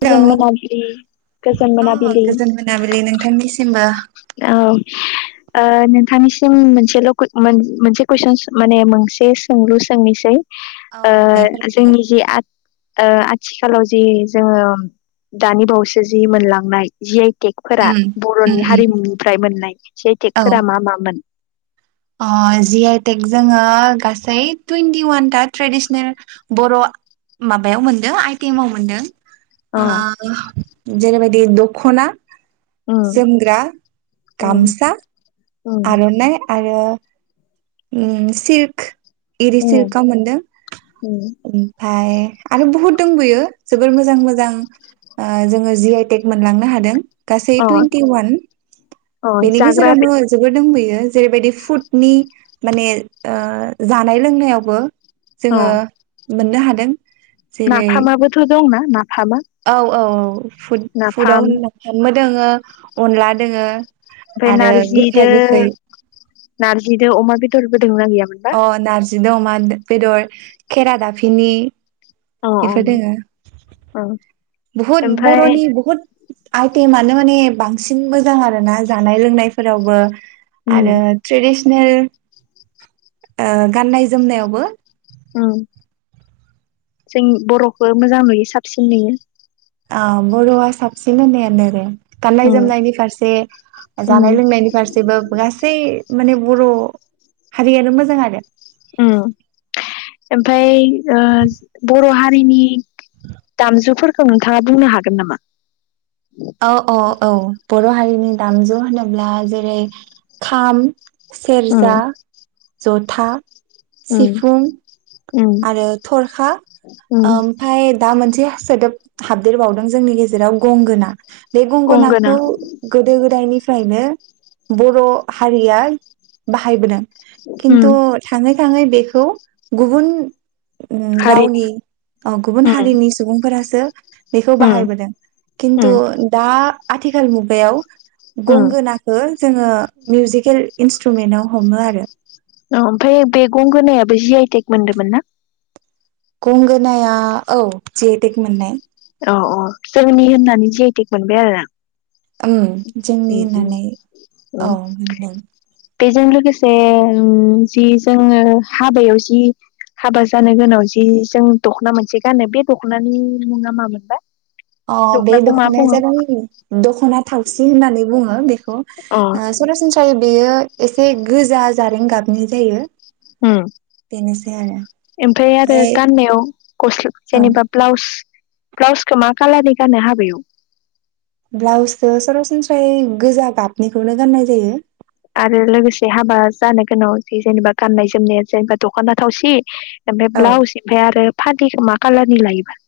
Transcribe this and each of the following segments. गोजोन हेलौ मोनाबिलि गोजोन अ मोनाबिलि गोजोन मोनाबिलि नोंथांनिसिमबो औ नोंथांनिसिम मोनसेल' मोनसे कुइसन माने मोनसे सोंलु सोंनोसै औ दे जोंनि फोरमायलाय जि ओ आथिखाल जो जि जोङो दानि बावैसो जि मोनलांनाय जि टेकफोरा उम उम बर'नि उम हारिमुनिफ्राय मोननाय जि आइ औ टेकफोरा मा मामोन अ जि आइ तेग जोङो गासै टुइन्टि वानथा ट्रेडिसनेल बर' माबायाव मोनदों आइटेमाव मोनदों अ आ जेनेबायदि दखना उम जोमग्रा उम गामसा उम आरनाय आरो उ सिलक उम एसेरखा मोनदों उम ओमफ्राय आरो बुहुत दंबोयो जोबोर मोजां मोजां जोङो जि आइटेक मोनलांनो हादों गासै अ टुवन्टि वान अ बेनि जाग्रा गेजेर बे बो दंबोयो जेरैबायदि फुटनि माने जानाय लोंनायावबो अ जोङो मोननो हादों दों नाफामाबोथ' दंना नाफामा औ औ फुद फुदव नाफाम होनानोन दोङो अनला दोङो नारजी थाख गोखाय नारजि द अमा बिदर थना गैया मोनदा बि दंमा बेदर खेरा दाफिनि अ बेफोर दोङो औ बहुद ओमफ्राय बर'नि बहुद आइत मान मानिे बांसिन बांसिन मोजां आरो ना जानाय लोंनायफोरावबो आरो उम ट्रेदिसनेल बे ओ गाननाय जोमनायावबो उम जों बर'खौ मोजां नुयो साबसिन नुयो ओ बर'आ साबसिन होननायानो रे गाननाय उम जोमनायनि फारसे जानाय उम लोंनायनि फारसेबो गासै माने बर' हारियानो मोजां आरो अ ओमफ्राय बर' हारिनि दामजुफोर नोंथाङा बुंनो हागोन नामा औ औ औ बर' हारि नि दामजु होनोब्ला जेरै खाम सेरजा उम जथा था उम सिफुं उम आरो थरखा उम ओमफ्राय दा मोनसे से सोदोब हाबदेरबावदों जोंनि गेजेराव गंगोना बे गंगोना गंगोनाखौ गोदो गोदायनि फ्रायनो बर' हारिया बाहायबोदों। उम खिन्थु थाङै थाङै बेखौ गुबुन हारिनि रावनि गुबुन उम हारिनि सुबुंफोरासो बेखौ उम बाहायबोदों खिन्थु उम दा आथिखाल मुगायाव उम गंगोनाखौ जोङो मिउजिकेल इन्सट्रुमेन्टाव हमो आरो। ओमफ्राय बेैगंगोनायाबो जि आइ टेग मोनदोंमोन ना? गंगोनाया औ जि आइ टेग मोननाय। औ औ जोंनि होननानै जि आइ टेग मोनबाय आरो ना। उम जोंनि उम उम होननानै उम औ होनदों। बेजों लोगोसे जि जोङो हाबायाव जि हाबा जानो गोनांआव जि जों दख'ना मोनसे गानो बे दख'नानि मुङा मामोन? हो अ बे दख'नाया जाबाय दख'ना थावसि होननानै बुङो बे खौ अ सरासनस्रायै बेयो एसे गोजा जारें गाबनि जायो। उम बेनोसै आरो ओमफाय आरो ओमफ्राय गाननायाव गस औ जेनेबा ब्लाउस ब्लाउसखौ मा खाालारनि गानो हाबायाव? ब्लाउसखौ सरासनस्रायै गोजा गाबनिखौनो गाननाय जायो। आरो लोगोसे हाबा जानो गोनां जेनेबा गाननाय जोमनाया जेनेबा दख'ना थावसि ओमफ्राय औ ब्लाउस ओमफ्राय आरो फालिखौ मा कालारनि लायोबा?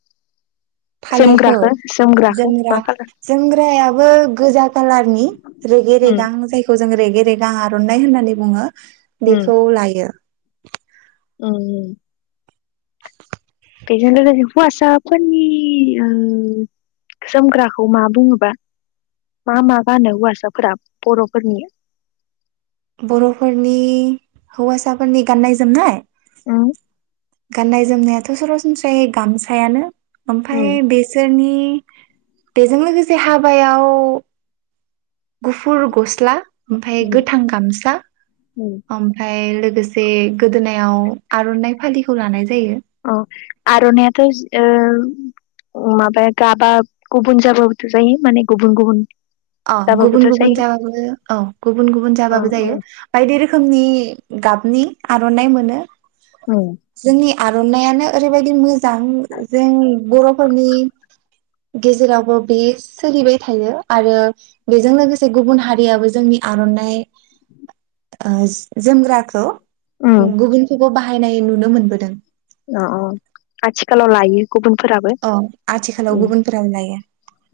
फालिखौ जोमग्राखो जोमग्राखो जोमग्रा मा कालार जोमग्रायाबो गोजा कालारनि रेगे उम रेगां जायखौ जों रेगे रेगां आर'नाइ होननानै बुङो। बेखौ लायो। उम उम बेजोंनो [unintelligible] हौवासाफोरनि उम जोमग्राखौ मा बुङोबा मा मा गानो हौवासाफोरा बर'फोरनि? बर'फोरनि हौवासाफोरनि गाननाय जोमनाय? उम गाननाय जोमनायाथ' सरासनस्रायै गामसायानो। आमफाय बेसोरनि बेजों लोगोसे हाबायाव गुफुर गस्ला। ओमफाय गोथां गामसा उम ओमफाय लो गोसे गोदोनायाव आर'नाइ फालिखौ लानाय जायो। अ आर'नाइआथ' ओ माबाया गाबा गुबुन जाब्लाथ' जायो माने गुबुन गुबुन। अ गुबुन जाबाबोथ' गुबुन जायो जाबाबो औ गुबुन गुबुन अ जाबाबो जायो अ बायदि रोखोमनि गाबनि आर'नाइ मोनो। औ। आर'नाइआनो ओरैबायदि मोज जां जों बर'फ फोरनि गेजेरावबो बे सोलिबाय थायो आरो। बेजों लोगोसे गुबुन हारियाबो जोंनि आर'नाइ ओ जोमग्राखौ ओ उम गुबुनखौबो बा हायनाय नुनो मोनबोदों। अ अ आथिखालाव लायो। गुबुनफोराबो अ आथिखालाव उम गुबुनफोराबो लायो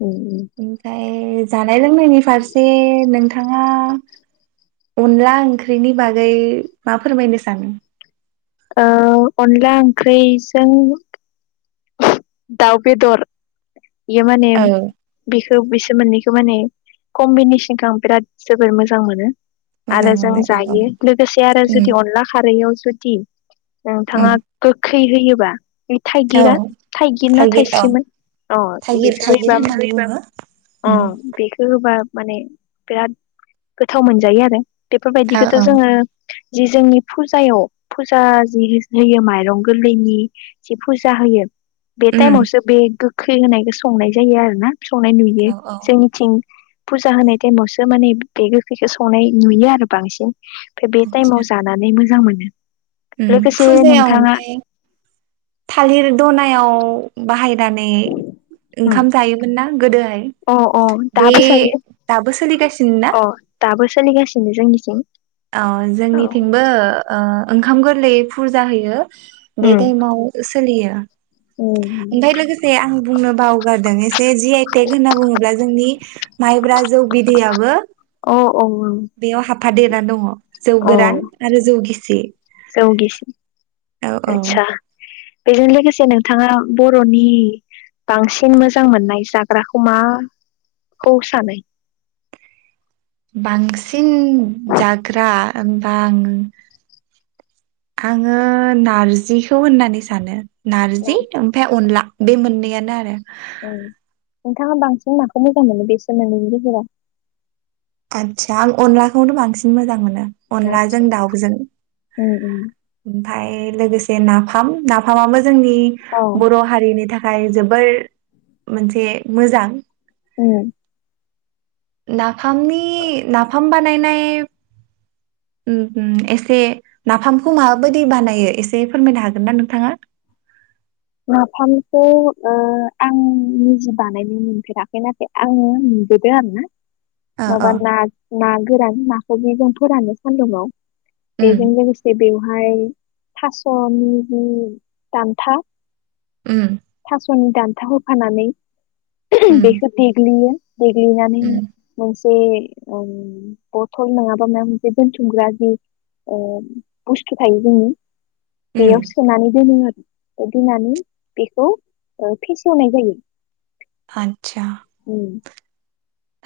उम उम ओमफ्राय [unintelligible] नाय लोंनायनि फारसे नोंथां ङा अनला ओंख्रिनि बागै मा फोरमायनो सानो? ओ अनला ओंख्रैजों दाउ बेदर बियो माने औ बिखौ बिसोर मोननै माने कम्बिनेसनखौ आं बिराद जोबोर मोजां मोनो। मोजां आरो जों मोनो औ जायो लोगोसे आरो उम जुदि अनला खारैयाव। जुदि उम नोंथाङा गो खै होयोबा। ओइ औ थाइगिरा थाइगिर ना थाइस्रिमोन अ थाइगिर बेखौ थाइगिर होयोबा मान होननानै बुङो उम अ बेखौ होब होबा माने बिराद गोथाव मोनजायो आरो। औ बेफोरबायदिखौथ' औ जोङो जि जोंनि फुजायाव फुजा जिहिस होयो माइरं गोरलैनि जि फुजा होयो बे उम टाइमावसो बे गोख खै होनायखो संनाय जायो आरो ना? संनाय नुयो औ औ जोंनिथिं फुजा होनाय टाइमावसो माने बे गोखैखौ संनाय नुयो आरो बांसिन। ओमफ्राय बे टाइमाव जानानै मोजां मोन [inaudible] उम फुजायाव ओमफाय थालिर दनायाव बाहाय नानै उम ओंखाम जायोमोन ना? गोदो अ अ दाबो दाबो सोलिगासिनो ना जायोअ दाबो सोलिगासिनो जोंनिथिं। औ औ जोंनिथिंबो ओ ओंखाम गोरलै फुजा होयो। बे उम टाइमाव सो लियो। उम ओमफाय लोगोसे आं बुंनो बावगारदों ए जे जि आइ टेक होनना बुंङोब्ला जोंनि माइब्रा जौ बिदैयाबो अ औ औ बेयाव हाफा देरना दंङ जौ औ गोरान आरो जौ गिसि। जौ गिसि औ औ आटचा। बेजों लोगोसे नोंथांङा बर'नि बांसिन मोजां मोननाय जाग्राखौ माखौ सानो? बांसिन जाग्रा होनबा आं आङो नार्जिखौ होननानै सानो। नार्जि ओमफाय अनला। बे मोननैयानो आरो। उम नोंथांङा बांसिन माखौ मोजां मोनो बेसोर मोननैनि गेजेराव? आटचा आं अनलाखौनो बांसिन मोजां मोनो। अनलाजों आतसा दाउजों उम। उम उम ओमफाय लोगोसे नाफाम नाफामा मो जोंनि अ बर' हारिनि थाखा य जोबोर मोनसे मोजां। औ। नाफामनि नाफाम बानायनाय उम उम एसे नाफामखौ माबायदि बानायो एसे फोरमायनो हागोन ना नोंथाङा? नाफामखौ ओ आं निजि बानायनो मोनफेराखै नाथाय आङो मोनुबोदों आरोना। ओ ओ माबा ना‌ ना गोरान होना [unintelligible] जों फोरानो सान्दुंआव। उम बेजों लोगोसे बे हाय थास'नि दान्था उम। थास' दान्थाखौ होफानानै उम बेखौ देग्लियो। देग्लिनानै उम मोनस बे ओम बथल नङाबा मा मोनसे दोनथुमग्रा जि ओ बुस्थु थायो जोंनि उम बेयाव सोनानै दोनो आर देनानै बेखौ ओ फेसेवनाय जायो। आथसा ओम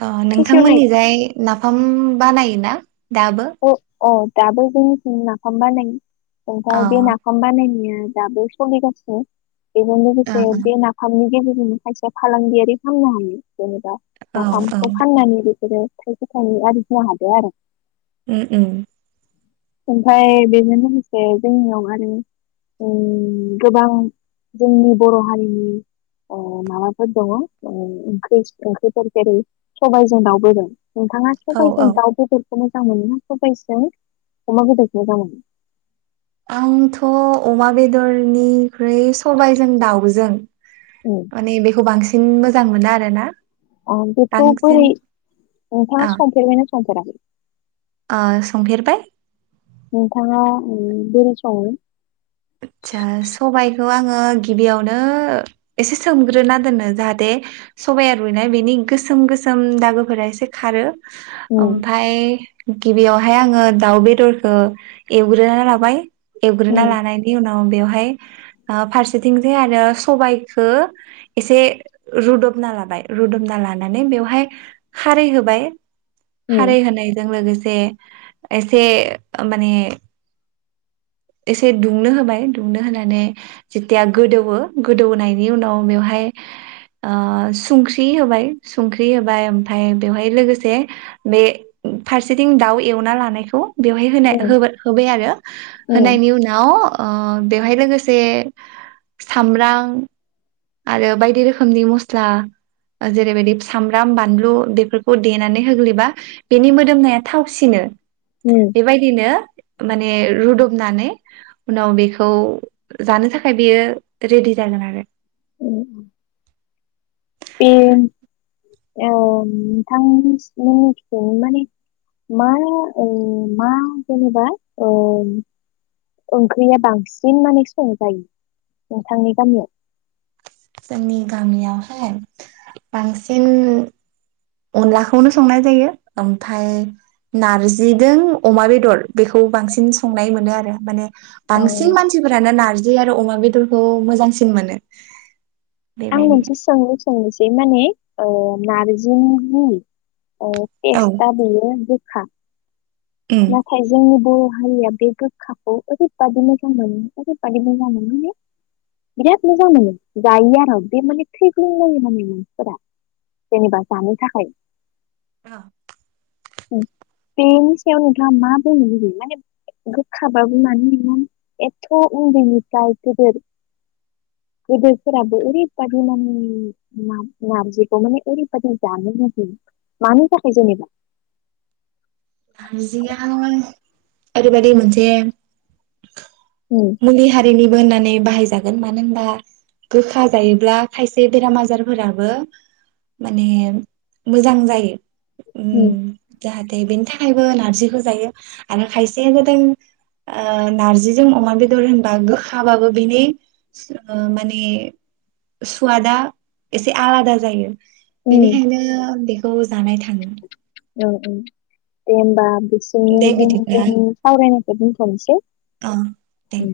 ओ फेसेवनायखौ नोंथांमोननिजाय नाफाम बानायो ना? दाबो अ' दाबो जोंनिथिं नाफाम बानायो। अ ओमफाय बे नाफाम बानायनाया ओ दाबो सलि गासिनो। बेजों औ लोगोसे बे नाफाम नि गेजेर उम खायसे फालांगियारि खामनो हायो जेनबा औ नाफाम खौ फाननानैबो बेदो थायसे थायनै आरजिनो हादो आरो। ओ उम ओमफाय बेजों लोगोसे जोंनियाव आरो ओ गोबां जोंनि बर' हारिनि ओ माबाफोर दङ ओ ओंख्रि ओंख्रिफोर जेरै सबायजों दाव बेदर नोंथाङा औ सबायजों औ दाव बेदर खौ मो मोजां मोनो ना बिबारजों अमा बेदर जों जानो आंथ' अमा बेदरनि ख्रुय सबायजों दाउजों उम माने बेखौ बांस सिन मोजां मोना आरो ना। अ बेखौ बोरै नोंथाङा संफेरबायना संफेराखै? आ संफेरबाय। नोंथाङा उम बोरै सङो? आदसा सबायखौ आङो गिबियावनो एसे सोमग्रोना दोननो जाहाथे सबाया रुयनाय बेनि गोसोम गोसोम दागोफोरा एसे खारो। उम ओमफाय गिबियावहाय आङो दाउ बेदरखौ एवग्रोना लाबाय। एवग्रोना उम लानाय नाव बेवहाय ओ फारसेथिंजाय आरो सबाइखो एसे रुदबना लाबाय रुदबना लानानै बेवहाय खारै होबाय उम खारै होनायजों लोगोस से एसे ओ माने एसे दुंनो होबाय दुंनो होनानै जेथिया गोदौवो गोदौहोनायनि उनाव बेवहाय ओह संख्रि होबाय संख्रि होबाय ओमफफ्राय बेवहाय लोगोसे बे फारसेथिं दाउ एवना लानायखौ बेवहाय होनाय उम होबाय-होबाय आरो। उम होनायनि उनाव ओह बेवहाय लोगोसे सामब्रां आरो बायदि रोखोमनि मस्ला जेरैबायदि सामब्राम बानलु बेफोरखौ देनानै होग्लैबा बेनि मोदोमनाया थावसिनो। उम बेबायदिनो माने रुदुब नानै उनाव बेखौ जानो थाखाय बेयो रेडि जागोन आरो। उम। बे नोंथांनि मिथिनो माने मा ओ मा जेनेबा ओह ओंख्रिया बांसिन माने संजायो नोंथांनि गामियाव। जोंनि गामियाव हाय बांसिन अनलाखौनो संनाय जायो ओमफ्राय नारजिजों अमा बेदर बेखौ बांसिन संनाय मोनो आरो माने ओ बांसिन मानसिफोरानो नारजि जि आरो अमा बेदरखौ मोजांसिन मोनो। आं बेबायदिनो मोनसे सोंलु सोंनोसै। बे माने ओ नारजिनि मुं। ओ औ टेस्था बियो गोब हा। उम नाथाय जोङो बर हारिया बे गोख्खाखौ ओरैबादि मोजां मोनो ओरैबादि मोजां मोनो माने बिराद मोजां मोनो जायो आरो बे माने थैग्लुं लायो माने मानसिफोरा जेनेबा जानो थाखाय। औ। उम थेनस सायाव नोंथाङा मा बुंनो लुयो माने गोखाबाबो मानो होना एथ उन्दैनिफ्राय गोदोर-गोदोरफोराबो ओरैबादि माने नार-नारजिखौ माने ओरैबादि जानो लुबै मानो थाखाय जेनेबा? नारजिया मोन ओरैबादि मोनसे उम मुलि हारिनि बो होननानै बाहायजागोन मानो होनबा गोखा जायोब्ला खायसे बेराम आजारफोराबो माने मोजां जायो। उम औ जाहाथे बेनि थाखायबो नारजिखौ जायो आरो खायसेया जादों नारजिजों अमा बेदर बेदर होनबा गोखाबाबो बेनि माने सुवादा एसे आलादा जायो उम बिनिखायनो खौ जानाय थाङो औ औ [inaudible] दे एसेयावनो जों बिदिब्ला सावरायनायखौ दोनथ'नोसै अ दे